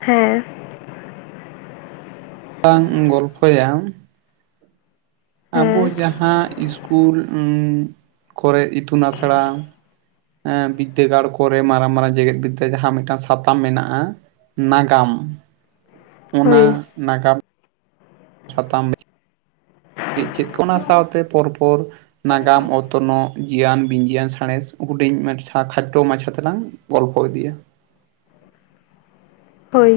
ᱦᱮᱸ᱾ ᱟᱝ ᱜᱚᱞᱯᱷᱚ ᱭᱟ, ᱟᱵᱚ ᱦᱮᱸ ᱡᱟᱦᱟᱸ ᱤᱥᱠᱩᱞ ᱩᱸ ᱠᱚᱨᱮ ᱤᱛᱩᱱ ᱟᱥᱲᱟ ᱮᱸ ᱵᱤᱫᱟᱹᱜᱟᱲ ᱠᱚᱨᱮ ᱢᱟᱨᱟᱝ ᱢᱟᱨᱟᱝ ᱡᱮᱜᱮᱫ ᱵᱤᱫᱟᱹᱜᱟ ᱡᱟᱦᱟᱸ ᱢᱤᱫᱴᱟᱱ ᱥᱟᱛᱟᱢ ᱢᱮᱱᱟᱜᱼᱟ, ᱱᱟᱜᱟᱢ ᱦᱳᱭ ᱚᱱᱟ ᱱᱟᱜᱟᱢ [inaudible] ᱥᱟᱛᱟᱢ ᱪᱮᱫ ᱪᱮᱫ ᱠᱚ ᱚᱱᱟ ᱥᱟᱶᱛᱮ ᱯᱚᱨ ᱯᱚᱨ ᱱᱟᱜᱟᱢ, ᱚᱛᱱᱚᱜ, ᱡᱤᱭᱟᱱ, ᱵᱤᱧᱡᱤᱭᱟᱱ, ᱥᱟᱬᱮᱥ, ᱦᱩᱰᱤᱧ ᱢᱮᱴᱪᱷᱟ ᱠᱷᱟᱴᱭᱚ ᱢᱟᱪᱷᱟ ᱛᱮᱞᱟᱝ ᱜᱚᱞᱯᱷᱚ ᱤᱫᱤᱼᱟ᱾ ᱦᱳᱭ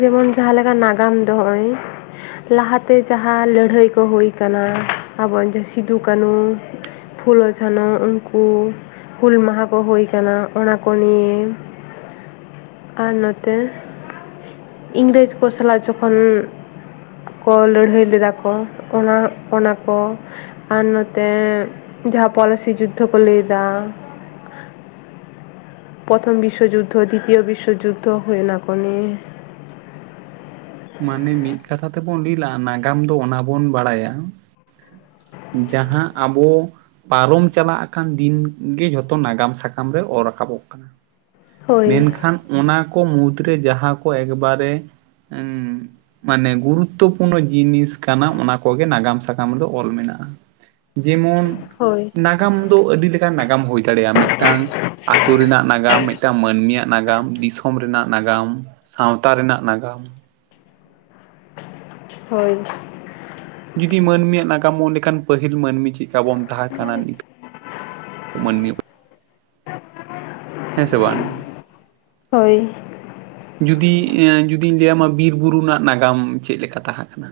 ᱡᱮᱢᱚᱱ ᱡᱟᱦᱟᱸ ᱞᱮᱠᱟ ᱱᱟᱜᱟᱢ ᱫᱚ ᱦᱚᱸᱜ-ᱚᱭ ᱞᱟᱦᱟᱛᱮ ᱡᱟᱦᱟᱸ ᱞᱟᱹᱰᱦᱟᱹᱭ ᱠᱚ ᱦᱩᱭ ᱠᱟᱱᱟ ᱟᱵᱚᱣᱟᱜ ᱡᱚ ᱥᱤᱫᱷᱩ ᱠᱟᱹᱱᱩ ᱯᱷᱩᱞᱳ ᱡᱷᱟᱱᱚ ᱩᱱᱠᱩ ᱦᱩᱞ ᱢᱟᱦᱟ ᱠᱚ ᱦᱩᱭ ᱠᱟᱱᱟ ᱚᱱᱟ ᱠᱚ ᱱᱤᱭᱮ ᱟᱨ ᱱᱚᱛᱮ ᱤᱝᱨᱮᱡᱽ ᱠᱚ ᱥᱟᱞᱟᱜ ᱡᱚᱠᱷᱚᱱ ᱠᱚ ᱞᱟᱹᱲᱦᱟᱹᱭ ᱞᱮᱫᱟ ᱠᱚ ᱚᱱᱟ ᱚᱱᱟ ᱠᱚ ᱟᱨ ᱱᱚᱛᱮ ᱡᱟᱦᱟᱸ ᱯᱚᱞᱟᱥᱤ ᱡᱩᱫᱽᱫᱷᱚ ᱠᱚ ᱞᱟᱹᱭ ᱮᱫᱟ, ᱯᱨᱚᱛᱷᱚᱢ ᱵᱤᱥᱥᱚ ᱡᱩᱫᱽᱫᱷᱚ, ᱫᱤᱛᱤᱭᱚ ᱵᱤᱥᱥᱚ ᱡᱩᱫᱽᱫᱷᱚ ᱦᱳᱭ ᱚᱱᱟ ᱠᱚ ᱱᱤᱭᱮ᱾ ᱢᱟᱱᱮ ᱢᱤᱫ ᱠᱟᱛᱷᱟ ᱛᱮᱵᱚᱱ ᱞᱤ ᱞᱟᱜᱼᱟ ᱱᱟᱜᱟᱢ ᱫᱚ ᱚᱱᱟ ᱵᱚᱱ ᱵᱟᱲᱟᱭᱟ, ᱡᱟᱦᱟᱸ ᱟᱵᱚ ᱯᱟᱨᱚᱢ ᱪᱟᱞᱟᱜ ᱠᱟᱱ ᱫᱤᱱ ᱜᱮ ᱡᱷᱚᱛᱚ ᱱᱟᱜᱟᱢ ᱥᱟᱠᱟᱢ ᱨᱮ ᱚᱨ ᱨᱟᱠᱟᱵᱚᱜ ᱠᱟᱱᱟ᱾ ᱦᱳᱭ ᱢᱮᱱᱠᱷᱟᱱ ᱚᱱᱟ ᱠᱚ ᱢᱩᱫᱽᱨᱮ ᱡᱟᱦᱟᱸ ᱠᱚ ᱮᱠᱵᱟᱨᱮ ᱮᱱ ᱢᱟᱱᱮ ᱜᱩᱨᱩᱛᱚᱣᱳ ᱯᱩᱱᱚ ᱡᱤᱱᱤᱥ ᱠᱟᱱᱟ ᱚᱱᱟ ᱠᱚᱜᱮ ᱱᱟᱸᱜᱟᱢ ᱥᱟ- ᱥᱟᱠᱟᱢ ᱨᱮᱫᱚ ᱚᱞ ᱢᱮᱱᱟᱜᱼᱟ, ᱡᱮᱢᱚᱱ ᱦᱳᱭ ᱱᱟᱸ- ᱜᱟᱢ ᱫᱚ ᱟᱹᱰᱤ ᱞᱮᱠᱟ ᱱᱟᱜᱟᱢ ᱦᱩᱭ ᱫᱟᱲᱮᱭᱟᱜᱼᱟ ᱢᱤᱫᱴᱟᱝ ᱟᱛᱩ ᱨᱮᱱᱟᱜ ᱱᱟᱜᱟᱢ ᱢᱤᱫᱴᱟᱝ ᱢᱟᱹᱱᱢᱤᱭᱟᱜ ᱱᱟᱜᱟᱢ ᱫᱤᱥᱚᱢ ᱨᱮᱱᱟᱜ ᱱᱟᱜᱟᱢ, ᱥᱟᱶᱛᱟ ᱨᱮᱱᱟᱜ ᱱᱟᱜᱟᱢ ᱦᱳᱭ᱾ ᱡᱩᱫᱤ ᱢᱟᱹᱱᱢᱤᱭᱟᱜ ᱱᱟᱜᱟᱢ ᱚᱸᱜ ᱞᱮᱠᱷᱟᱱ ᱯᱟᱹᱦᱤᱞ ᱢᱟᱹᱱᱢᱤ ᱪᱮᱜ ᱠᱟ ᱵᱚᱱ ᱛᱟᱦᱮᱸ ᱠᱟᱱᱟ ᱱᱤᱛ- ᱢᱟᱱᱢᱤᱭᱚᱸᱜ ᱦᱮᱸ ᱥᱮ ᱵᱟᱝ ᱦᱳᱭ᱾ ᱡᱩᱫᱤ ᱮᱸ ᱡᱩᱫᱤᱧ ᱞᱟᱹᱭᱼᱟᱢᱟ ᱵᱤᱨ ᱵᱩᱨᱩ ᱨᱮᱱᱟᱜ ᱱᱟᱜᱟᱢ ᱪᱮᱫ ᱞᱮᱠᱟ ᱛᱟᱦᱮᱸ ᱠᱟᱱᱟ?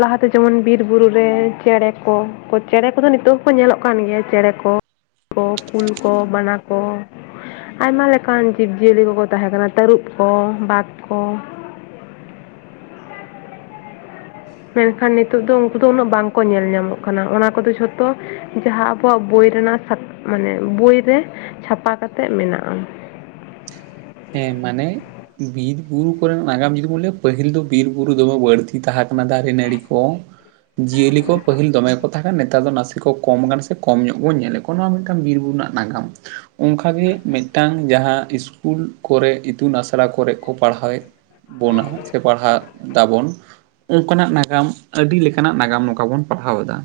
ᱞᱟᱦᱟᱛᱮ ᱡᱮᱢᱚᱱ ᱵᱤᱨ ᱵᱩᱨᱩ ᱨᱮ ᱪᱮᱲᱮ ᱠᱚ, ᱠᱚ ᱪᱮᱲᱮ ᱠᱚᱫᱚ ᱱᱤᱛᱩᱜ ᱦᱚᱸᱠᱚ ᱧᱮᱞᱚᱜ ᱠᱟᱱ ᱜᱮᱭᱟ ᱪᱮᱲᱮ ᱠᱚ, ᱠᱚ, ᱠᱩᱞ ᱠᱚ, ᱵᱟᱱᱟ ᱠᱚ, ᱟᱭᱢᱟ ᱞᱮᱠᱟᱱ ᱡᱤᱵᱽᱼᱡᱤᱭᱟᱹᱞᱤ ᱠᱚᱠᱚ ᱛᱟᱦᱮᱸᱠᱟᱱᱟ ᱛᱟᱹᱨᱩᱵ ᱠᱚ ᱵᱟᱜ ᱠᱚ, ᱢᱮᱱᱠᱷᱟᱱ ᱱᱤᱛᱚᱜ ᱫᱚ ᱩᱱᱠᱩ ᱫᱚ ᱩᱱᱟᱹᱜ ᱵᱟᱝᱠᱚ ᱧᱮᱞ ᱧᱟᱢᱚᱜ ᱠᱟᱱᱟ, ᱚᱱᱟ ᱠᱚᱫᱚ ᱡᱷᱚᱛᱚ ᱡᱟᱦᱟᱸ ᱟᱵᱚᱣᱟᱜ ᱵᱳᱭ ᱨᱮᱱᱟᱜ ᱥᱟᱛᱼᱼ ᱢᱟᱱᱮ, ᱵᱩᱭ ᱨᱮ ᱪᱷᱟᱯᱟ ᱠᱟᱛᱮᱫ ᱢᱮᱱᱟᱜ-ᱟ᱾ ᱦᱮᱸ ᱢᱟᱱᱮᱼᱼ ᱵᱤᱨ ᱵᱩᱨᱩ ᱠᱚᱨᱮᱱᱟᱜ ᱱᱟᱜᱟᱢ ᱡᱩᱫᱤ ᱵᱚᱱ ᱞᱟᱹᱭᱟ, ᱯᱟᱹᱦᱤᱞ ᱫᱚ ᱵᱤᱨ ᱵᱩᱨᱩ ᱫᱚᱢᱮ ᱵᱟᱹᱲᱛᱤ ᱛᱟᱦᱮᱸ ᱠᱟᱱᱟ ᱫᱟᱨᱮ ᱱᱟᱹᱲᱤ ᱠᱚᱻ ᱡᱤᱭᱟᱹᱞᱤ ᱠᱚ ᱯᱟᱹᱦᱤᱞ ᱫᱚᱢᱮ ᱠᱚ ᱛᱟᱸᱦᱮᱠᱟᱱ ᱱᱮᱛᱟᱨ ᱫᱚ ᱱᱟᱥᱮ ᱠᱚ ᱠᱚᱢ ᱜᱟᱱ ᱥᱮ ᱠᱚᱢ ᱧᱚᱜ ᱵᱚᱱ ᱧᱮᱞᱮᱫ ᱠᱚᱣᱟ, ᱱᱚᱣᱟ ᱢᱤᱫᱴᱟᱝ ᱵᱤᱨ ᱵᱩᱨᱩ ᱨᱮᱱᱟᱜ ᱱᱟᱜᱟᱢ᱾ ᱚᱱᱠᱟᱜᱮ ᱢᱤᱫᱴᱟᱝ ᱡᱟᱦᱟᱸ ᱤᱥᱼᱼ ᱠᱩᱞ ᱠᱚᱨᱮ ᱤᱛᱩᱱ ᱟᱥᱲᱟ ᱠᱚᱨᱮ ᱠᱚ ᱯᱟᱲᱦᱟᱣᱮᱫ ᱵᱚᱱᱟ ᱥᱮ ᱯᱟᱲᱦᱟᱜ ᱫᱟᱵᱚᱱ, ᱚᱱᱠᱟᱱᱟᱜ ᱱᱟᱜᱟᱢ ᱟᱹᱰᱤ ᱞᱮᱠᱟᱱᱟᱜ ᱱᱟᱜᱟᱢ ᱱᱚᱝᱠᱟ ᱵᱚᱱ ᱯᱟᱲᱦᱟᱣ ᱮᱫᱟ᱾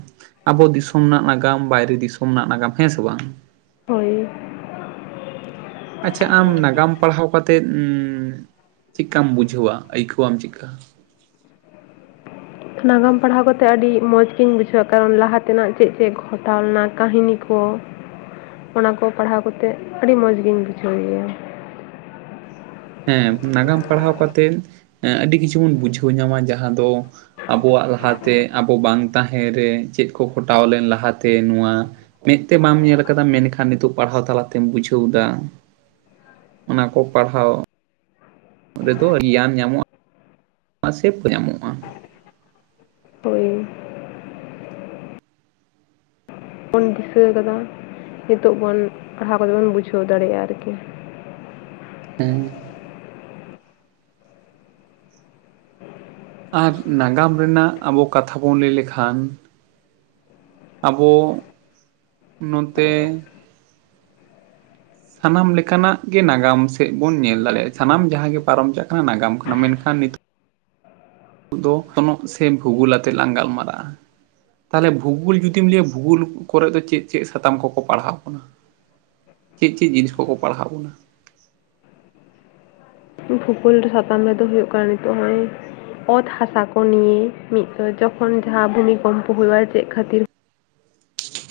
ᱟᱵᱚ ᱫᱤᱥᱚᱢ ᱨᱮᱱᱟᱜ ᱱᱟᱜᱟᱢ ᱵᱟᱭᱨᱮ ᱫᱤᱥᱚᱢ ᱨᱮᱱᱟᱜ ᱱᱟᱜᱟᱢ ᱦᱮᱸ ᱥᱮ ᱵᱟᱝ? ᱦᱳᱭ᱾ ᱟᱪᱪᱷᱟ ᱟᱢ ᱱᱟᱜᱟᱢ ᱯᱟᱲᱦᱟᱣ ᱠᱟᱛᱮᱜᱩᱹᱻ ᱪᱮᱫᱠᱟᱢ ᱵᱩᱡᱷᱟᱹᱣᱟ ᱟᱹᱭᱠᱟᱹᱣᱟᱢ ᱪᱮᱫᱠᱟ? ᱱᱟᱜᱟᱢ ᱯᱟᱲᱦᱟᱣ ᱠᱟᱛᱮᱜ ᱟᱹᱰᱤ ᱢᱚᱸᱡᱽ ᱜᱤᱧ ᱵᱩᱡᱷᱟᱹᱣᱟ, ᱠᱟᱨᱚᱱ ᱞᱟᱦᱟ ᱛᱮᱱᱟᱜ ᱪᱮᱫ ᱪᱮᱫ ᱜᱷᱚᱴᱟᱣ ᱞᱮᱱᱟ ᱠᱟᱹᱦᱱᱤ ᱠᱚ ᱚᱱᱟ ᱠᱚ ᱯᱟᱲᱦᱟᱣ ᱠᱟᱛᱮ ᱟᱹᱰᱤ ᱢᱚᱡᱽ ᱜᱤᱧ ᱵᱩᱡᱷᱟᱹᱣ ᱜᱮᱭᱟ᱾ ᱦᱮᱸ ᱱᱟᱜᱟᱢ ᱯᱟᱲᱦᱟᱣ ᱠᱟᱛᱮᱫ ᱟᱹᱰᱤ ᱠᱤᱪᱷᱩ ᱵᱚᱱ ᱵᱩᱡᱷᱟᱹᱣ ᱧᱟᱢᱟ ᱡᱟᱦᱟᱸ ᱫᱚᱻ ᱟᱵᱚᱣᱟᱜ ᱞᱟᱦᱟᱛᱮ ᱟᱵᱚ ᱵᱟᱝ ᱛᱟᱦᱮᱸ ᱨᱮᱻ ᱪᱮᱫ ᱠᱚ ᱜᱚᱴᱟᱣ ᱞᱮᱱ ᱞᱟᱦᱟᱛᱮ ᱱᱚᱣᱟ ᱢᱮᱫ ᱛᱮ ᱵᱟᱢ ᱧᱮᱞ ᱠᱟᱫᱟ ᱢᱮᱱᱠᱷᱟᱱ ᱱᱤᱛᱚᱜ ᱯᱟᱲᱦᱟᱣ ᱛᱟᱞᱟᱛᱮᱢ ᱵᱩᱡᱷᱟᱹᱣ ᱮᱫᱟ᱾ ᱚᱱᱟ ᱠᱚ ᱯᱟᱲᱦᱟᱣ ᱨᱮᱫᱚ ᱜᱮᱭᱟᱱ ᱧᱟᱢᱚᱜ-ᱟ᱾ ᱢᱟᱥᱮᱯ ᱧᱟᱢᱚᱜ-ᱟ᱾ ᱦᱳᱭ᱾ ᱵᱚᱱ ᱫᱤᱥᱟᱹ ᱠᱟᱫᱟ ᱱᱤᱛᱚᱜ ᱵᱚᱱ ᱯᱟᱲᱦᱟᱣ ᱠᱟᱛᱮ ᱵᱚᱱ ᱵᱩᱡᱷᱟᱹᱣ ᱫᱟᱲᱮᱭᱟᱜ-ᱟ ᱟᱨᱠᱤ᱾ ᱦᱩᱸᱻ ᱟᱨ ᱱᱟᱜᱟᱢ ᱨᱮᱱᱟᱜ ᱟᱵᱚ ᱠᱟᱛᱷᱟ ᱵᱚᱱ ᱞᱟᱹᱭ ᱞᱮᱠᱷᱟᱱ, ᱟᱵᱚᱻ ᱱᱚᱛᱮᱻ ᱥᱟᱱᱟᱢ ᱞᱮᱠᱟᱱᱟᱜ ᱜᱮ ᱱᱟᱜᱟᱢ ᱥᱮᱫ ᱵᱚᱱ ᱧᱮᱞ ᱫᱟᱲᱮᱭᱟᱜᱼᱟ, ᱥᱟᱱᱟᱢ ᱡᱟᱦᱟᱸ ᱜᱮ ᱯᱟᱨᱚᱢ ᱪᱟᱜ ᱠᱟᱱᱟ ᱱᱟᱜᱟᱢ ᱠᱟᱱᱟ ᱢᱮᱱᱠᱷᱟᱱ ᱱᱤᱛᱚᱜ ᱱᱤᱛᱚᱜ ᱫᱚ ᱚᱛᱱᱚᱜ ᱥᱮ ᱵᱷᱩᱜᱩᱞ ᱟᱛᱮ ᱞᱟᱝ ᱜᱟᱞᱢᱟᱨᱟᱜ-ᱟ᱾ ᱛᱟᱦᱚᱞᱮ ᱵᱷᱩᱜᱩᱞ ᱡᱩᱫᱤᱢ ᱞᱟᱹᱭᱟ ᱵᱷᱩᱜᱳᱞ ᱠᱚᱨᱮ ᱫᱚ ᱪᱮᱫ ᱪᱮᱫ ᱥᱟᱛᱟᱢ ᱠᱚᱠᱚ ᱯᱟᱲᱦᱟᱣ ᱠᱟᱱᱟ? ᱪᱮᱫ ᱪᱮᱫ ᱡᱤᱱᱤᱥ ᱠᱚᱠᱚ ᱯᱟᱲᱦᱟᱣ ᱵᱚᱱᱟ? ᱵᱷᱩᱜᱚᱞ ᱥᱟᱛᱟᱢ ᱨᱮᱫᱚ ᱦᱩᱭᱩᱜ ᱠᱟᱱᱟ ᱱᱤᱛᱚᱜ ᱦᱚᱸᱜ-ᱚᱭ ᱚᱛ ᱦᱟᱥᱟ ᱠᱚ ᱱᱤᱭᱮ ᱢᱤᱫ ᱫᱚ ᱡᱚᱠᱷᱚᱱ ᱡᱟᱦᱟᱸ ᱵᱷᱩᱢᱤᱠᱚᱢᱯᱚ ᱦᱩᱭᱩᱜ-ᱟ ᱪᱮᱫ ᱠᱷᱟᱹᱛᱤᱨ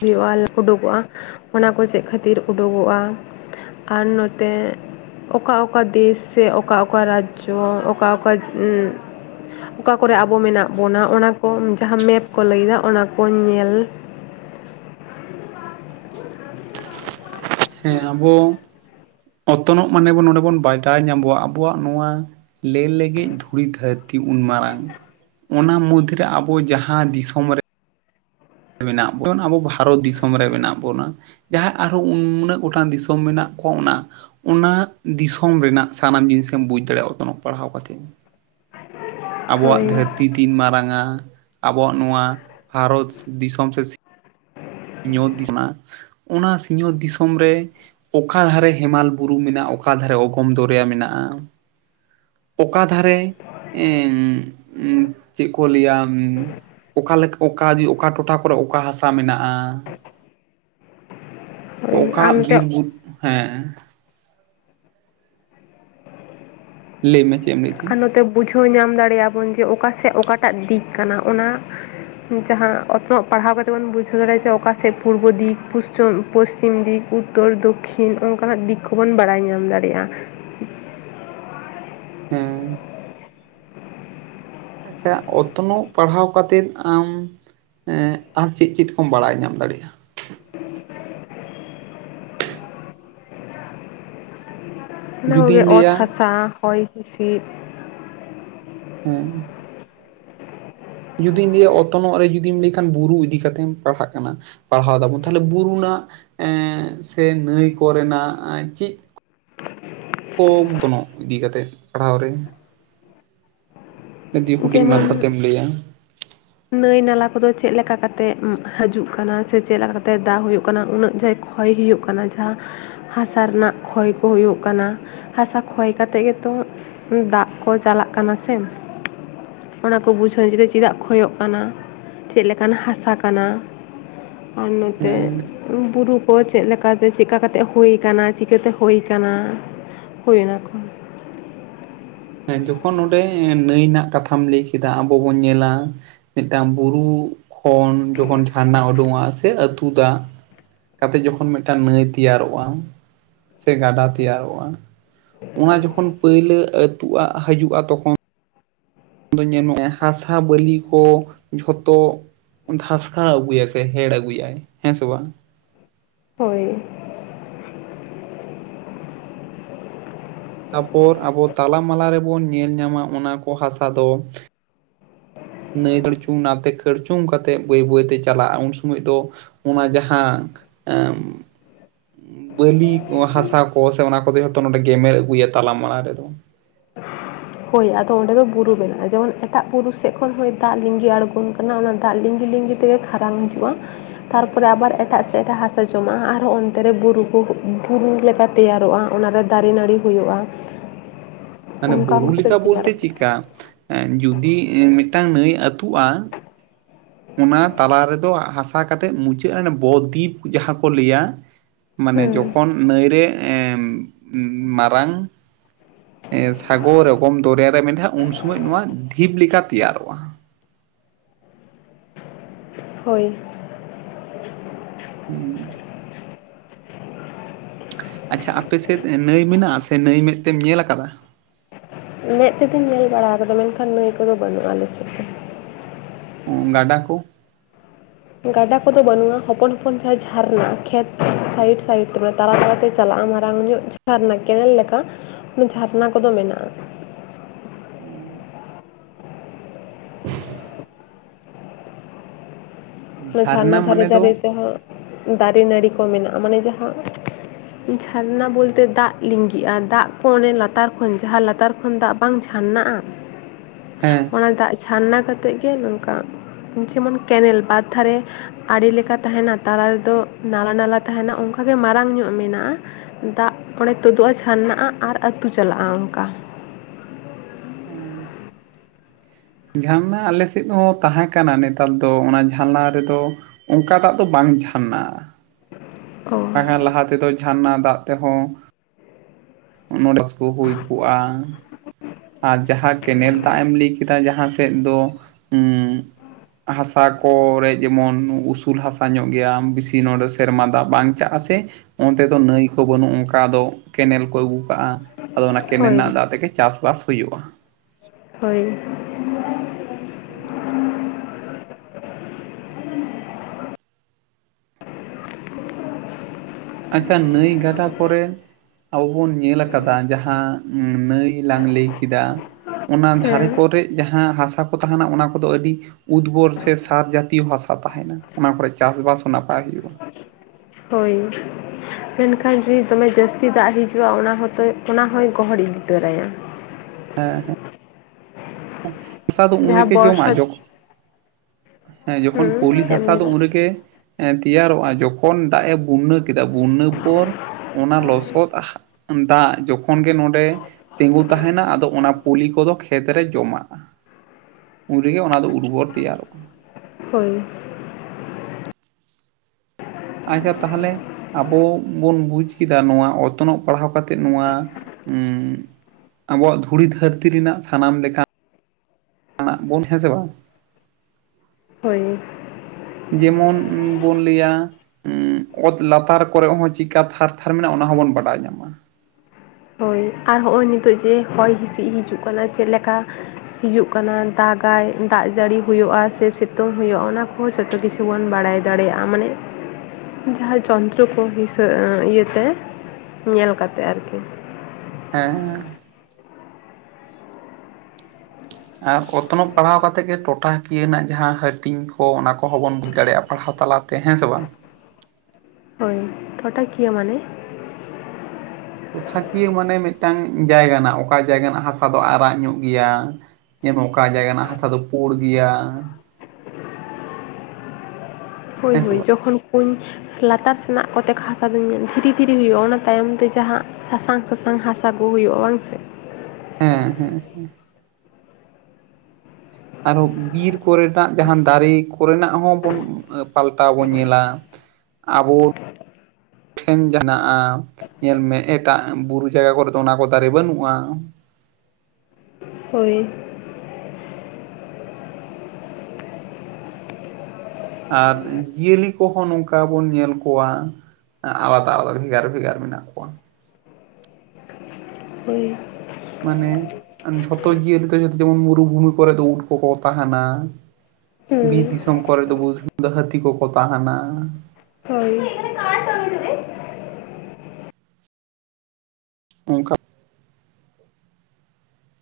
ᱦᱩᱭᱩᱜ-ᱟ, ᱩᱰᱩᱠᱚᱜ-ᱟ ᱚᱱᱟ ᱠᱚ ᱪᱮᱫ ᱠᱷᱟᱹᱛᱤᱨ ᱩᱰᱩᱠᱚᱜᱼᱟ? ᱟᱨ ᱱᱚᱛᱮᱻ ᱚᱠᱟ ᱚᱠᱟ ᱫᱮᱥ ᱥᱮ, ᱚᱠᱟ ᱚᱠᱟ ᱨᱟᱡᱽᱡᱚ, ᱚᱠᱟ ᱚᱠᱟ ᱩᱸ-ᱜ ᱚᱠᱟ ᱠᱚᱨᱮ ᱟᱵᱚ ᱢᱮᱱᱟᱜ ᱵᱚᱱᱟ ᱚᱱᱟ ᱠᱚ ᱡᱟᱦᱟᱸ ᱢᱮᱯ ᱠᱚ ᱞᱟᱹᱭᱫᱟ ᱚᱱᱟ ᱠᱚ ᱧᱮᱞ ᱦᱮᱸ ᱟᱵᱚᱻ ᱚᱛᱚᱱᱚᱜ ᱢᱟᱱᱮ ᱱᱚᱰᱮ ᱵᱚᱱ ᱵᱟᱰᱟᱭ ᱧᱟᱢᱵᱚᱜ-ᱟ ᱟᱵᱚᱣᱟᱜ ᱱᱚᱣᱟ ᱞᱮ ᱞᱮᱜᱮᱡ ᱫᱷᱩᱲᱤ ᱫᱷᱟᱹᱨᱛᱤ ᱩᱱ ᱢᱟᱨᱟᱝ ᱚᱱᱟ ᱢᱩᱚᱫᱽᱫᱨᱮ ᱟᱵᱚ ᱡᱟᱦᱟᱸ ᱫᱤᱥᱚᱢ ᱨᱮ ᱢᱮᱱᱟᱜ ᱵᱚᱱ, ᱟᱵᱚ ᱵᱷᱟᱨᱚᱛ ᱫᱤᱥᱚᱢ ᱨᱮ ᱢᱮᱱᱟᱜ ᱵᱚᱱᱟ ᱡᱟᱦᱟᱸᱭ ᱟᱨᱦᱚᱸ ᱩᱱᱟᱹᱜ ᱜᱚᱴᱟᱝ ᱫᱤᱥᱚᱢ ᱢᱮᱱᱟᱜ ᱠᱚᱣᱟ ᱚᱱᱟ ᱚᱱᱟ ᱫᱤᱥᱚᱢ ᱨᱮᱱᱟᱜ ᱥᱟᱱᱟᱢ ᱡᱤᱱᱤᱥᱮᱢ ᱵᱩᱡᱽ ᱫᱟᱲᱮᱭᱟᱜ ᱚᱛᱱᱚᱜ ᱯᱟᱲᱦᱟᱣ ᱠᱟᱛᱮᱫ᱾ ᱟᱵᱚᱣᱟᱜ ᱦᱳᱭ ᱫᱷᱟᱹᱨᱛᱤ ᱛᱤᱱ ᱢᱟᱨᱟᱝᱟ? ᱟᱵᱚᱣᱟᱜ ᱱᱚᱣᱟ ᱵᱷᱟᱨᱚᱛ ᱫᱤᱥᱚᱢ ᱥᱮ ᱥᱤᱧᱚᱛ ᱚᱱᱟ ᱥᱤᱧᱚᱛ ᱫᱤᱥᱚᱢ ᱨᱮ ᱚᱠᱟ ᱫᱷᱟᱨᱮ ᱦᱮᱢᱟᱞ ᱵᱩᱨᱩ ᱢᱮᱱᱟᱜ-ᱟ ᱚᱠᱟ ᱫᱷᱟᱨᱮ ᱚᱜᱚᱢ ᱫᱚᱨᱭᱟ ᱢᱮᱱᱟᱜ-ᱟ ᱚᱠᱟ ᱫᱷᱟᱨᱮ ᱮᱸ ᱪᱮᱫ ᱠᱚ ᱞᱟᱹᱭᱟ ᱚᱠᱟ ᱞᱮᱠᱟ ᱚᱠᱟ ᱚᱠᱟ ᱴᱚᱴᱷᱟ ᱠᱚᱨᱮ ᱚᱠᱟ ᱦᱟᱥᱟ ᱢᱮᱱᱟᱜ-ᱟ᱾ ᱦᱳᱭ ᱚᱠᱟ ᱟᱨ ᱱᱚᱛᱮ ᱵᱤᱨᱵᱩᱨᱩ ᱦᱮᱸ ᱞᱟᱹᱭ ᱢᱮ ᱪᱮᱫ ᱮᱢ ᱞᱟᱹᱭᱮᱫ ᱟᱨ ᱛᱟᱦᱮᱸᱫ ᱱᱚᱛᱮ ᱵᱩᱡᱷᱟᱹᱣ ᱧᱟᱢ ᱫᱟᱲᱮᱭ ᱟᱵᱚᱱ ᱡᱮ ᱚᱠᱟ ᱥᱮᱫ ᱚᱠᱟᱴᱟᱜ ᱫᱤᱠ ᱠᱟᱱᱟ, ᱚᱱᱟ ᱡᱟᱦᱟᱸ ᱚᱛᱱᱚᱜ ᱯᱟᱲᱦᱟᱣ ᱠᱟᱛᱮ ᱵᱚᱱ ᱵᱩᱡᱷᱟᱹᱣ ᱫᱟᱲᱮᱭᱟᱜ-ᱟ ᱡᱮ ᱚᱠᱟ ᱥᱮᱫ ᱯᱩᱨᱵᱚ ᱫᱤᱠ ᱯᱚᱥᱪᱤᱢ ᱯᱚᱥᱪᱤᱢ ᱫᱤᱠ ᱩᱛᱚᱨ ᱫᱚᱠᱷᱤᱱ ᱚᱱᱠᱟᱱᱟᱜ ᱫᱤᱠ ᱠᱚᱵᱚᱱ ᱵᱟᱲᱟᱭ ᱧᱟᱢ ᱫᱟᱲᱮᱭᱟᱜ-ᱟ ᱾ ᱦᱮᱸ ᱾ ᱟᱪᱪᱷᱟ ᱚᱛᱱᱚᱜ ᱯᱟᱲᱦᱟᱣ ᱠᱟᱛᱮᱫ ᱟᱢ ᱮᱸ ᱟᱨ ᱪᱮᱫ ᱪᱮᱫ ᱠᱚᱢ ᱵᱟᱲᱟᱭ ᱧᱟᱢ ᱫᱟᱲᱮᱭᱟᱜ-ᱟ᱾ ᱚᱱᱟ ᱠᱚᱜᱮ ᱡᱩᱫᱤᱧ ᱚᱛ ᱞᱟᱹᱭᱟ ᱦᱟᱥᱟ ᱦᱚᱭ ᱦᱸᱤᱥᱤᱫ ᱦᱮᱸ ᱾ ᱡᱩᱫᱤᱧ ᱞᱟᱹᱭᱟ ᱚᱛᱚᱱᱚᱜ ᱨᱮ ᱡᱩᱫᱤᱢ ᱞᱟᱹᱭ ᱠᱷᱟᱱ ᱵᱩᱨᱩ ᱤᱫᱤ ᱠᱟᱛᱮᱢ ᱯᱟᱲᱦᱟᱜ ᱠᱟᱱᱟ᱾ ᱯᱟᱲᱦᱟᱣᱟ ᱫᱟᱵᱚᱱ ᱛᱟᱦᱚᱞᱮ ᱵᱩᱨᱩᱱᱟ ᱮᱸ ᱥᱮ ᱱᱟᱹᱭ ᱠᱚᱨᱮᱱᱟᱜ ᱪᱮᱫ ᱠᱚ ᱫᱚᱱᱚᱜ ᱤᱫᱤ ᱠᱟᱛᱮᱫ ᱯᱟᱲᱦᱟᱣ ᱨᱮ ᱟᱰᱤ ᱦᱩᱰᱤᱧ ᱡᱮᱢᱚᱱ ᱢᱟᱪᱷᱟ ᱛᱮᱢ ᱞᱟᱹᱭᱟ ᱾ ᱱᱟᱹᱭ ᱱᱟᱞᱟ ᱠᱚᱫᱚ ᱪᱮᱜ ᱞᱮᱠᱟ ᱠᱟᱛᱮᱜ ᱦᱟᱹᱡᱩᱜ ᱠᱟᱱᱟ ᱥᱮ ᱪᱮᱜ ᱞᱮᱠᱟ ᱠᱟᱛᱮᱜ ᱫᱟᱜ ᱦᱩᱭᱩᱜ ᱠᱟᱱᱟ ᱩᱱᱟᱹᱜ ᱡᱟᱦᱟᱹᱭ ᱦᱚᱭ ᱦᱩᱭᱩᱜ ᱠᱟᱱᱟ ᱡᱟᱦᱟᱸ ᱦᱟᱥᱟ ᱨᱮᱱᱟᱜ ᱠᱷᱚᱭ ᱠᱚ ᱦᱳᱭᱳᱜ ᱠᱟᱱᱟ ᱦᱟᱥᱟ ᱠᱷᱚᱭ ᱠᱟᱛᱮᱜ ᱜᱮᱛᱚ ᱫᱟᱜ ᱠᱚ ᱪᱟᱞᱟᱜ ᱠᱟᱱᱟ ᱥᱮ ᱚᱱᱟ ᱠᱚ [inaudible] ᱪᱮᱫᱟᱜ ᱠᱷᱚᱭᱚᱜ ᱠᱟᱱᱟ ᱪᱮᱫ ᱞᱮᱠᱟᱱ ᱦᱟᱥᱟ ᱠᱟᱱᱟ ᱟᱨ ᱱᱚᱛᱮ ᱦᱮᱸ ᱵᱩᱨᱩ ᱠᱚ ᱪᱮᱫ ᱞᱮᱠᱟᱛᱮ ᱪᱮᱜᱠᱟ ᱠᱟᱛᱮᱜ ᱦᱩᱭ ᱠᱟᱱᱟ ᱪᱤᱠᱟᱹᱛᱮ ᱦᱩᱭ ᱠᱟᱱᱟ ᱦᱩᱭ ᱚᱱᱟᱠᱚ ᱾ ᱮᱸ ᱡᱚᱠᱷᱚᱱ ᱱᱚᱸᱰᱮ ᱱᱟᱹᱭ ᱨᱮᱱᱟᱜ ᱠᱟᱛᱷᱟᱢ ᱞᱟᱹᱭ ᱠᱮᱫᱟ ᱟᱵᱚ ᱵᱚᱱ ᱧᱮᱞᱟ ᱢᱤᱫᱴᱟᱝ ᱵᱩᱨᱩ ᱠᱷᱚᱱ ᱡᱚᱠᱷᱚᱱ ᱡᱷᱟᱨᱱᱟ ᱩᱰᱩᱜᱚᱸᱜ-ᱟ ᱥᱮ ᱟᱹᱛᱩᱫᱟᱜ ᱠᱟᱛᱮᱜ ᱡᱚᱠᱷᱚᱱ ᱢᱤᱫᱴᱟᱝ ᱱᱟᱹᱭ ᱛᱮᱭᱟᱨᱚᱜ-ᱟ ᱥᱮ ᱜᱟᱰᱟ ᱛᱮᱭᱟᱨᱚᱜ-ᱟ ᱚᱱᱟ ᱡᱚᱠᱷᱚᱱ ᱯᱟᱹᱭᱞᱟᱹ ᱟᱹᱛᱩᱜ-ᱟ ᱦᱟᱹᱡᱩᱜ-ᱟ ᱛᱚᱠᱷᱚᱱ ᱟᱫᱚ ᱧᱮᱞ ᱢᱮ ᱦᱟᱥᱟ ᱵᱟᱹᱞᱤ ᱠᱚ ᱡᱷᱚᱛᱚ ᱫᱷᱟᱥᱠᱟᱣ ᱟᱹᱜᱩᱭᱟ ᱥᱮ ᱦᱮᱲ ᱟᱹᱜᱩᱭᱟᱭ ᱦᱮᱸ ᱥᱮ ᱵᱟᱝ᱾ ᱦᱳᱭ ᱾ ᱛᱟᱨᱯᱚᱨ ᱟᱵᱚ ᱛᱟᱞᱟ ᱢᱟᱞᱟ ᱨᱮᱵᱚᱱ ᱧᱮᱞ ᱧᱟᱢᱟ ᱚᱱᱟ ᱠᱚ ᱦᱟᱥᱟ ᱫᱚ ᱱᱟᱹᱭ ᱠᱷᱟᱹᱲᱪᱩᱝ ᱱᱟᱛᱮ ᱠᱷᱟᱹᱲᱪᱩᱝ ᱠᱟᱛᱮᱜ ᱵᱟᱹᱭ ᱵᱟᱹᱭᱛᱮ ᱪᱟᱞᱟᱜ-ᱟ ᱩᱱ ᱥᱩᱢᱚᱭ ᱫᱚ ᱚᱱᱟ ᱡᱟᱦᱟᱸ ᱮᱢ ᱵᱟᱹᱞᱤ ᱠᱚ ᱦᱟᱥᱟ ᱠᱚ ᱥᱮ ᱚᱱᱟ ᱠᱚᱫᱚ ᱡᱷᱚᱛᱚ ᱱᱚᱰᱮ ᱜᱮᱢᱮᱨ ᱟᱹᱜᱩᱭᱟ ᱛᱟᱞᱟᱢᱟᱞᱟ ᱨᱮᱫᱚ ᱾ ᱦᱳᱭ ᱟᱫᱚ ᱚᱸᱰᱮ ᱫᱚ ᱵᱩᱨᱩ ᱵᱮᱱᱟᱜ-ᱟ ᱡᱮᱢᱚᱱ ᱮᱴᱟᱜ ᱵᱩᱨᱩ ᱥᱮᱜ ᱠᱷᱚᱱ ᱦᱚᱸᱭ ᱫᱟᱜ ᱞᱤᱸᱜᱤ ᱟᱬᱜᱚᱱ ᱠᱟᱱᱟ ᱚᱱᱟ ᱫᱟᱜ ᱞᱤᱸᱜᱤ ᱞᱤᱸᱜᱤ ᱛᱮᱜᱮ ᱠᱷᱟᱨᱟᱝ ᱦᱤᱡᱩᱜ-ᱟ᱾ ᱛᱟᱨᱯᱚᱨᱮ ᱟᱵᱟᱨ ᱮᱴᱟᱜ ᱥᱮᱜ ᱨᱮ ᱦᱟᱥᱟ ᱡᱚᱢᱟᱜ-ᱟ ᱟᱨᱦᱚᱸ ᱚᱱᱛᱮ ᱨᱮ ᱵᱩᱨᱩ ᱠᱚ ᱵᱩᱨᱩ ᱞᱮᱠᱟᱛᱮ ᱛᱮᱭᱟᱨᱚᱜ-ᱟ ᱚᱱᱟᱨᱮ ᱫᱟᱨᱮ ᱱᱟᱹᱲᱤ ᱦᱩᱭᱩᱜ-ᱟ᱾ [unintelligible] ᱢᱟᱱᱮ ᱵᱩᱨᱩ ᱞᱮᱠᱟ ᱵᱚᱞᱛᱮ ᱪᱤᱠᱠᱟ ᱟᱸ ᱡᱩᱫᱤ ᱢᱤᱫᱴᱟᱝ ᱱᱟᱹᱭ ᱟᱹᱛᱩᱜ-ᱟ ᱚᱱᱟ ᱛᱟᱞᱟ ᱨᱮᱫᱚ ᱦᱟᱥᱟ ᱠᱟᱛᱮᱜ ᱢᱩᱪᱟᱹᱜᱮᱱ ᱵᱚᱫᱤᱯ ᱡᱟᱦᱟᱸ ᱠᱚ ᱞᱟᱹᱭᱟ᱾ ᱢᱟᱱᱮ ᱡᱚᱠᱷᱚᱱ ᱱᱟᱹᱭᱨᱮ ᱢᱟᱨᱟᱝ ᱥᱟᱜᱚᱨ ᱚᱜᱚᱢ ᱫᱚᱨᱭᱟ ᱨᱮ ᱢᱮᱱ ᱫᱟ ᱦᱟᱸᱜ ᱩᱱ ᱥᱚᱢᱚᱡ ᱱᱚᱣᱟ ᱰᱷᱤᱯ ᱞᱮᱠᱟ ᱛᱮᱭᱟᱨᱚᱜᱼᱟ ᱾ ᱦᱳᱭ ᱾ ᱦᱩᱸ ᱾ ᱟᱪᱪᱷᱟ ᱟᱯᱮ ᱥᱮᱫ ᱱᱟᱹᱭ ᱢᱮᱱᱟᱜᱼᱟ ᱥᱮ ᱱᱟᱹᱭ ᱢᱮᱫ ᱛᱮᱢ ᱧᱮᱞ ᱟᱠᱟᱫᱟ? ᱢᱮᱫ ᱛᱮᱫᱚᱧ ᱧᱮᱞ ᱵᱟᱲᱟ ᱟᱠᱟᱫᱟ ᱢᱮᱱᱠᱷᱟᱱ ᱱᱟᱹᱭ ᱠᱚᱫᱚ ᱵᱟᱹᱱᱩᱜᱼᱟ ᱟᱞᱮ ᱥᱮᱫ ᱫᱚ ᱾ ᱚ ᱜᱟᱰᱟ ᱠᱚ? ᱜᱟᱰᱟ ᱠᱚᱫᱚ ᱵᱟᱹᱱᱩᱜᱼᱟ ᱦᱚᱯᱚᱱ ᱦᱚᱯᱚᱱ ᱡᱟᱦᱟᱸ ᱡᱷᱟᱨᱱᱟ ᱠᱷᱮᱛ ᱥᱟᱭᱤᱰ ᱥᱟᱭᱤᱰ ᱨᱮ ᱛᱟᱞᱟ ᱛᱟᱞᱟ ᱛᱮ ᱪᱟᱞᱟᱜᱼᱟ ᱢᱟᱨᱟᱝ ᱧᱚᱜ ᱡᱷᱟᱨᱱᱟ ᱠᱮᱱᱮᱞ ᱞᱮᱠᱟ ᱚᱱᱟ ᱡᱷᱟᱨᱱᱟ ᱠᱚᱫᱚ ᱢᱮᱱᱟᱜᱼᱟ ᱾ ᱚᱱᱟ ᱡᱷᱟᱨᱱᱟ ᱫᱷᱟᱨᱮ ᱢᱟᱱᱮ ᱫᱚ ᱫᱷᱟᱨᱮ ᱛᱮᱦᱚᱸ ᱫᱟᱨᱮ ᱱᱟᱹᱲᱤ ᱠᱚ ᱢᱮᱱᱟᱜᱼᱟ, ᱢᱟᱱᱮ ᱡᱟᱦᱟᱸ ᱡᱷᱟᱨᱱᱟ ᱵᱚᱞᱛᱮ ᱫᱟᱜ ᱞᱤᱸᱜᱤᱜᱼᱟ ᱫᱟᱜ ᱠᱚ ᱚᱱᱮ ᱞᱟᱛᱟᱨ ᱠᱷᱚᱱ ᱡᱟᱦᱟᱸ ᱞᱟᱛᱟᱨ ᱠᱷᱚᱱ ᱫᱟᱜ ᱵᱟᱝ ᱡᱷᱟᱨᱱᱟᱜᱼᱟ? [unintelligible] ᱚᱱᱟ ᱫᱟᱜ ᱡᱷᱟᱨᱱᱟ ᱠᱟᱛᱮᱜ ᱜᱮ ᱱᱚᱝᱠᱟ, ᱡᱮᱢᱚᱱ ᱠᱮᱱᱮᱞ ᱵᱟᱨ ᱫᱷᱟᱨᱮ ᱟᱹᱰᱮ ᱞᱮᱠᱟ ᱛᱟᱦᱮᱱᱟ ᱛᱟᱞᱟ ᱨᱮᱫᱚ ᱱᱟᱞᱟ ᱱᱟᱞᱟ ᱛᱟᱦᱮᱱᱟ ᱚᱱᱠᱟ ᱜᱮ ᱢᱟᱨᱟᱝ ᱧᱚᱜ ᱢᱮᱱᱟᱜᱼᱟ ᱾ ᱫᱟᱜ ᱚᱸᱰᱮ ᱛᱳᱫᱳᱜᱼᱟ ᱡᱷᱟᱨᱱᱟᱜᱼᱟ ᱟᱨ ᱟᱹᱛᱩ ᱪᱟᱞᱟᱜᱼᱟ ᱚᱱᱠᱟ ᱾ ᱩᱸ ᱾ ᱡᱷᱟᱨᱱᱟ ᱟᱞᱮ ᱥᱮᱫ ᱦᱚᱸ ᱛᱟᱦᱮᱸ ᱠᱟᱱᱟ ᱱᱮᱛᱟᱨ ᱫᱚ ᱚᱱᱟ ᱡᱷᱟᱨᱱᱟ ᱨᱮᱫᱚ ᱚᱝᱠᱟ ᱫᱟᱜ ᱫᱚ ᱵᱟᱝ ᱡᱷᱟᱨᱱᱟᱼᱟ ᱾ ᱚ ᱾ [unintelligible] ᱛᱟᱦᱮ ᱞᱟᱦᱟ ᱛᱮᱫᱚ ᱡᱷᱟᱨᱱᱟ ᱫᱟᱜ ᱛᱮᱦᱚᱸ [unintelligible] ᱠᱚ ᱦᱩᱭ ᱠᱚᱜᱼᱟ ᱾ ᱟᱨ ᱡᱟᱦᱟᱸ ᱠᱮᱱᱮᱞ ᱫᱟᱜ ᱮᱢ ᱞᱟᱹᱭ ᱠᱮᱫᱟ ᱡᱟᱦᱟᱸ ᱥᱮᱫ ᱫᱚ ᱩᱸ ᱦᱟᱥᱟ ᱠᱚᱨᱮ ᱡᱮᱢᱚᱱ ᱩᱥᱩᱞ ᱦᱟᱥᱟ ᱧᱚᱜ ᱜᱮᱭᱟ, ᱵᱮᱥᱤ ᱱᱚᱸᱰᱮ ᱥᱮᱨᱢᱟ ᱫᱟᱜ ᱵᱟᱝ ᱪᱟᱜᱼᱟ ᱥᱮ ᱚᱱᱛᱮ ᱫᱚ ᱱᱟᱹᱭ ᱠᱚ ᱵᱟᱹᱱᱩᱜ ᱚᱱᱠᱟ ᱫᱚ ᱠᱮᱱᱮᱞ ᱠᱚ ᱟᱹᱜᱩ ᱠᱟᱜᱼᱟ ᱟᱫᱚ ᱚᱱᱟ ᱠᱮᱱᱮᱞ ᱦᱳᱭ ᱨᱮᱱᱟᱜ ᱫᱟᱜ ᱛᱮᱜᱮ ᱪᱟ ᱥᱵᱟᱥ ᱦᱩᱭᱩᱜᱼᱟ ᱾ ᱦᱳᱭ ᱾ ᱦᱮᱸ ᱾ ᱟᱪᱪᱷᱟ ᱱᱟᱹᱭ ᱜᱟᱰᱟ ᱠᱚᱨᱮ ᱟᱵᱚ ᱵᱚᱱ ᱧᱮᱞ ᱠᱟᱫᱟ ᱡᱟᱦᱟᱸ ᱱᱟᱹᱭ ᱞᱟᱝ ᱞᱟᱹᱭ ᱠᱮᱫᱟ ᱚᱱᱟ ᱫᱷᱟᱨᱮ ᱦᱮᱸ ᱠᱚᱨᱮ ᱡᱟᱦᱟᱸ ᱦᱟᱥᱟ ᱠᱚ ᱛᱟᱦᱮᱱᱟ ᱚᱱᱟ ᱠᱚᱫᱚ ᱟᱹᱰᱤ ᱩᱫᱽᱵᱚᱨ ᱥᱮ ᱥᱟᱨ ᱡᱟᱛᱤᱭᱚ ᱦᱟᱥᱟ ᱛᱟᱦᱮᱱᱟ ᱚᱱᱟ ᱠᱚᱨᱮ ᱪᱟᱥᱵᱟᱥ ᱦᱚᱸ ᱱᱟᱯᱟᱭ ᱦᱩᱭᱩᱜᱼᱟ ᱾ ᱦᱳᱭ, ᱢᱮᱱᱠᱷᱟᱱ ᱡᱩᱫᱤ ᱫᱚᱢᱮ ᱡᱟᱹᱥᱛᱤ ᱫᱟᱜ ᱦᱤ ᱡᱩᱜᱼᱟ ᱚᱱᱟ ᱦᱚᱛᱚᱭ ᱚᱱᱟ ᱦᱚᱭ ᱜᱚᱦᱚᱲ ᱤᱫᱤ ᱛᱚᱹᱨᱟᱭᱟ ᱾ ᱦᱮᱸ ᱦᱮᱸ ᱾ ᱦᱟᱥᱟ ᱫᱚ ᱩᱱ ᱡᱟᱦᱟᱸ ᱨᱮᱜᱮ ᱡᱚᱢᱟ ᱵᱚᱨᱥᱟ ᱡᱚᱠ ᱦᱮᱸ ᱡᱚᱠᱷᱚᱱ ᱦᱩᱸ ᱯᱚᱞᱤ ᱪᱮᱫ ᱮᱢ ᱦᱟᱥᱟ ᱫᱚ ᱞᱟᱹᱭᱫᱟ ᱩᱱ ᱨᱮᱜᱮ ᱮᱸ ᱛᱮᱭᱟᱨᱚᱜᱼᱟ ᱡᱚᱠᱷᱚᱱ ᱫᱟᱜ-ᱮ ᱵᱩᱱᱱᱟᱹ ᱠᱮᱫᱟ ᱵᱩᱱᱱᱟᱹ ᱯᱚᱨ ᱚᱱᱟ ᱞᱚᱥᱚᱫ ᱦᱟ ᱫᱟᱜ ᱡᱚᱠᱷᱚᱱ ᱜᱮ ᱱᱚᱸᱰᱮ ᱛᱤᱸᱜᱩ ᱛᱟᱦᱮᱱᱟ ᱟᱫᱚ ᱚᱱᱟ ᱯᱩᱞᱤ ᱠᱚᱫᱚ ᱠᱷᱮᱛ ᱨᱮ ᱡᱚᱢᱟᱜᱼᱟ, ᱩᱱ ᱨᱮᱜᱮ ᱚᱱᱟ ᱫᱚ ᱩᱨᱵᱚᱨ ᱛᱮᱭᱟᱨᱚᱜᱼᱟ ᱾ ᱦᱳᱭ ᱾ ᱟᱪᱪᱷᱟ ᱛᱟᱦᱚᱞᱮ ᱟᱵᱚ ᱵᱚᱱ ᱵᱩᱡᱽ ᱠᱮᱫᱟ ᱱᱚᱣᱟ ᱚᱛᱱᱚᱜ ᱯᱟᱲᱦᱟᱣ ᱠᱟᱛᱮᱫ ᱱᱚᱣᱟ ᱩᱸ ᱟᱵᱚᱣᱟᱜ ᱫᱷᱩᱲᱤ ᱫᱷᱟᱹᱨᱛᱤ ᱨᱮᱱᱟᱜ ᱥᱟᱱᱟᱢ ᱞᱮᱠᱟᱱ [unintelligible] ᱵᱚᱱ ᱦᱮᱸ ᱥᱮ ᱵᱟᱝ? ᱦᱳᱭ ᱾ ᱡᱮᱢᱚᱱ ᱵᱚᱱ ᱞᱟᱹᱭᱟ ᱦᱩ ᱚᱛ ᱞᱟᱛᱟᱨ ᱠᱚᱨᱮᱜ ᱦᱚᱸ, ᱪᱤᱠᱟ ᱛᱷᱟᱨ ᱛᱷᱟᱨ ᱢᱮᱱᱟᱜᱼᱟ, ᱚᱱᱟ ᱦᱚᱸᱵᱚᱱ ᱵᱟᱰᱟᱭ ᱧᱟᱢᱟ᱾ ᱦᱳᱭ ᱟᱨ ᱦᱚᱸᱜᱼᱚᱭ ᱱᱤᱛᱚᱜ ᱡᱮ, ᱦᱚᱭ ᱦᱤᱸᱥᱤᱫ ᱦᱤᱡᱩᱜ ᱠᱟᱱᱟ ᱪᱮᱫ ᱞᱮᱠᱟ᱾ ᱦᱤᱡᱩᱜ ᱠᱟᱱᱟ, ᱫᱟᱜᱟᱭ ᱫᱟᱜ ᱡᱟᱹᱲᱤ ᱦᱳᱭᱳᱜᱼᱟ, ᱥᱮ ᱥᱤᱛᱩᱝ ᱦᱳᱭᱳᱜ ᱚᱱᱟ ᱠᱚ᱾ ᱡᱚᱛᱚ ᱠᱤᱪᱷᱩ ᱵᱚᱱ ᱵᱟᱲᱟᱭ ᱫᱟᱲᱮᱭᱟᱜᱼᱟ, ᱢᱟᱱᱮ ᱡᱟᱦᱟᱸ ᱡᱚᱱᱛᱨᱚ ᱠᱚ ᱦᱤᱥᱟᱹ, ᱤᱭᱟᱹᱛᱮ ᱧᱮᱞ ᱠᱟᱛᱮ ᱟᱨᱠᱤ᱾ ᱮᱦᱸ, ᱟᱨ ᱚᱛᱱᱚᱜ ᱯᱟᱲᱦᱟᱣ ᱠᱟᱛᱮᱫ ᱜᱮ, ᱴᱚᱴᱷᱟ ᱠᱤᱭᱟᱹ ᱨᱮᱱᱟᱜ ᱡᱟᱦᱟᱸ ᱦᱟᱹᱴᱤᱧ ᱠᱚ, ᱚᱱᱟ ᱠᱚᱦᱚᱸ ᱵᱚᱱ ᱵᱩᱡᱽ ᱫᱟᱲᱮᱭᱟᱜᱼᱟ, ᱯᱟᱲᱦᱟᱣ ᱛᱟᱞᱟ ᱛᱮ, ᱦᱮᱸ ᱥᱮ ᱵᱟᱝ᱾ ᱦᱳᱭ, ᱴᱚᱴᱷᱟ ᱠᱤᱭᱟᱹ ᱢᱟᱱᱮ ᱴᱚᱴᱷᱟᱠᱤᱭᱟᱹ ᱢᱟᱱᱮ ᱢᱤᱫᱴᱟᱝ ᱡᱟᱭᱜᱟ ᱱᱟᱜ, ᱚᱠᱟ ᱡᱟᱭᱜᱟ ᱨᱮᱱᱟᱜ ᱦᱟᱥᱟ ᱫᱚ ᱟᱨᱟᱜ ᱧᱚᱜ ᱜᱮᱭᱟ᱾ ᱡᱮᱢᱚᱱ ᱚᱠᱟ, ᱡᱟᱭᱜᱟ ᱨᱮᱱᱟᱜ ᱦᱟᱥᱟ ᱫᱚ ᱯᱩᱲ ᱜᱮᱭᱟ᱾ ᱦᱳᱭ, ᱦᱮᱸ ᱥᱮ ᱦᱳᱭ, ᱵᱟᱝ ᱡᱚᱠᱷᱚᱱ ᱠᱩᱧ ᱞᱟᱛᱟᱨ ᱥᱮᱱᱟᱜ ᱠᱚᱛᱮ ᱦᱟᱥᱟ, ᱫᱚᱩᱧ ᱫᱷᱤᱨᱤ ᱫᱷᱤᱨᱤ ᱦᱩᱭᱩᱜᱼᱟ ᱚᱱᱟ, ᱛᱟᱭᱚᱢᱛᱮ ᱡᱟᱦᱟᱸ ᱥᱟᱥᱟᱝ ᱥᱟᱥᱟᱝ ᱦᱟᱥᱟ ᱠᱚ ᱦᱩᱭᱩᱜᱼᱟ, ᱵᱟᱝ ᱥᱮ᱾ ᱦᱮᱸ-ᱦᱮᱸ-ᱦᱮᱸ᱾ ᱟᱨᱚᱸ ᱵᱤᱨ ᱠᱚᱨᱮᱱᱟᱜ ᱡᱟᱦᱟᱸ ᱫᱟᱨᱮ, ᱠᱚᱨᱮᱱᱟᱜ ᱦᱚᱸᱵᱚᱱ ᱯᱟᱞᱴᱟᱣ ᱵᱚᱱ ᱧᱮᱞᱟ᱾ ᱟᱵᱚ ᱴᱷᱮᱱ ᱡᱟᱱᱟᱜ-ᱟ᱾ ᱧᱮᱞ ᱢᱮ ᱮᱴᱟᱜ, ᱵᱩᱨᱩ ᱡᱟᱭᱜᱟ ᱠᱚᱨᱮ ᱫᱚ, ᱚᱱᱟ ᱠᱚ ᱫᱟᱨᱮ ᱵᱟᱹᱱᱩᱜᱼᱟ᱾ ᱦᱳᱭ, ᱟᱨ ᱡᱤᱭᱟᱹᱞᱤ ᱠᱚᱦᱚᱸ, ᱱᱚᱝᱠᱟ ᱵᱚᱱ ᱧᱮᱞ ᱠᱚᱣᱟ᱾ ᱟᱞᱟᱫᱟ-ᱟᱞᱟᱫᱟ ᱜᱮ, ᱵᱷᱮᱜᱜᱟᱨ- ᱵᱷᱜᱟᱨ ᱢᱮᱱᱟᱜ ᱠᱚᱣᱟ᱾ ᱦᱳᱭ, ᱢᱟᱱᱮ ᱡᱷᱚᱛᱚ ᱡᱤᱭᱟᱹᱞᱤ ᱫᱚ, ᱡᱮᱢᱚᱱ ᱢᱩᱨᱩᱵᱷᱩᱢᱤ ᱠᱚᱨᱮ ᱫᱚ, ᱩᱴ ᱠᱚᱠᱚ ᱛᱟᱦᱮᱱᱟ᱾ ᱵᱤᱨ ᱫᱤᱥᱚᱢ ᱠᱚᱨᱮ ᱫᱚ, ᱵᱚᱦᱩᱛ ᱦᱟᱹᱛᱤ ᱠᱚᱠᱚ ᱛᱟᱦᱮᱱᱟ᱾ ᱦᱚᱭ, ᱚᱝᱠᱟ ᱼᱼ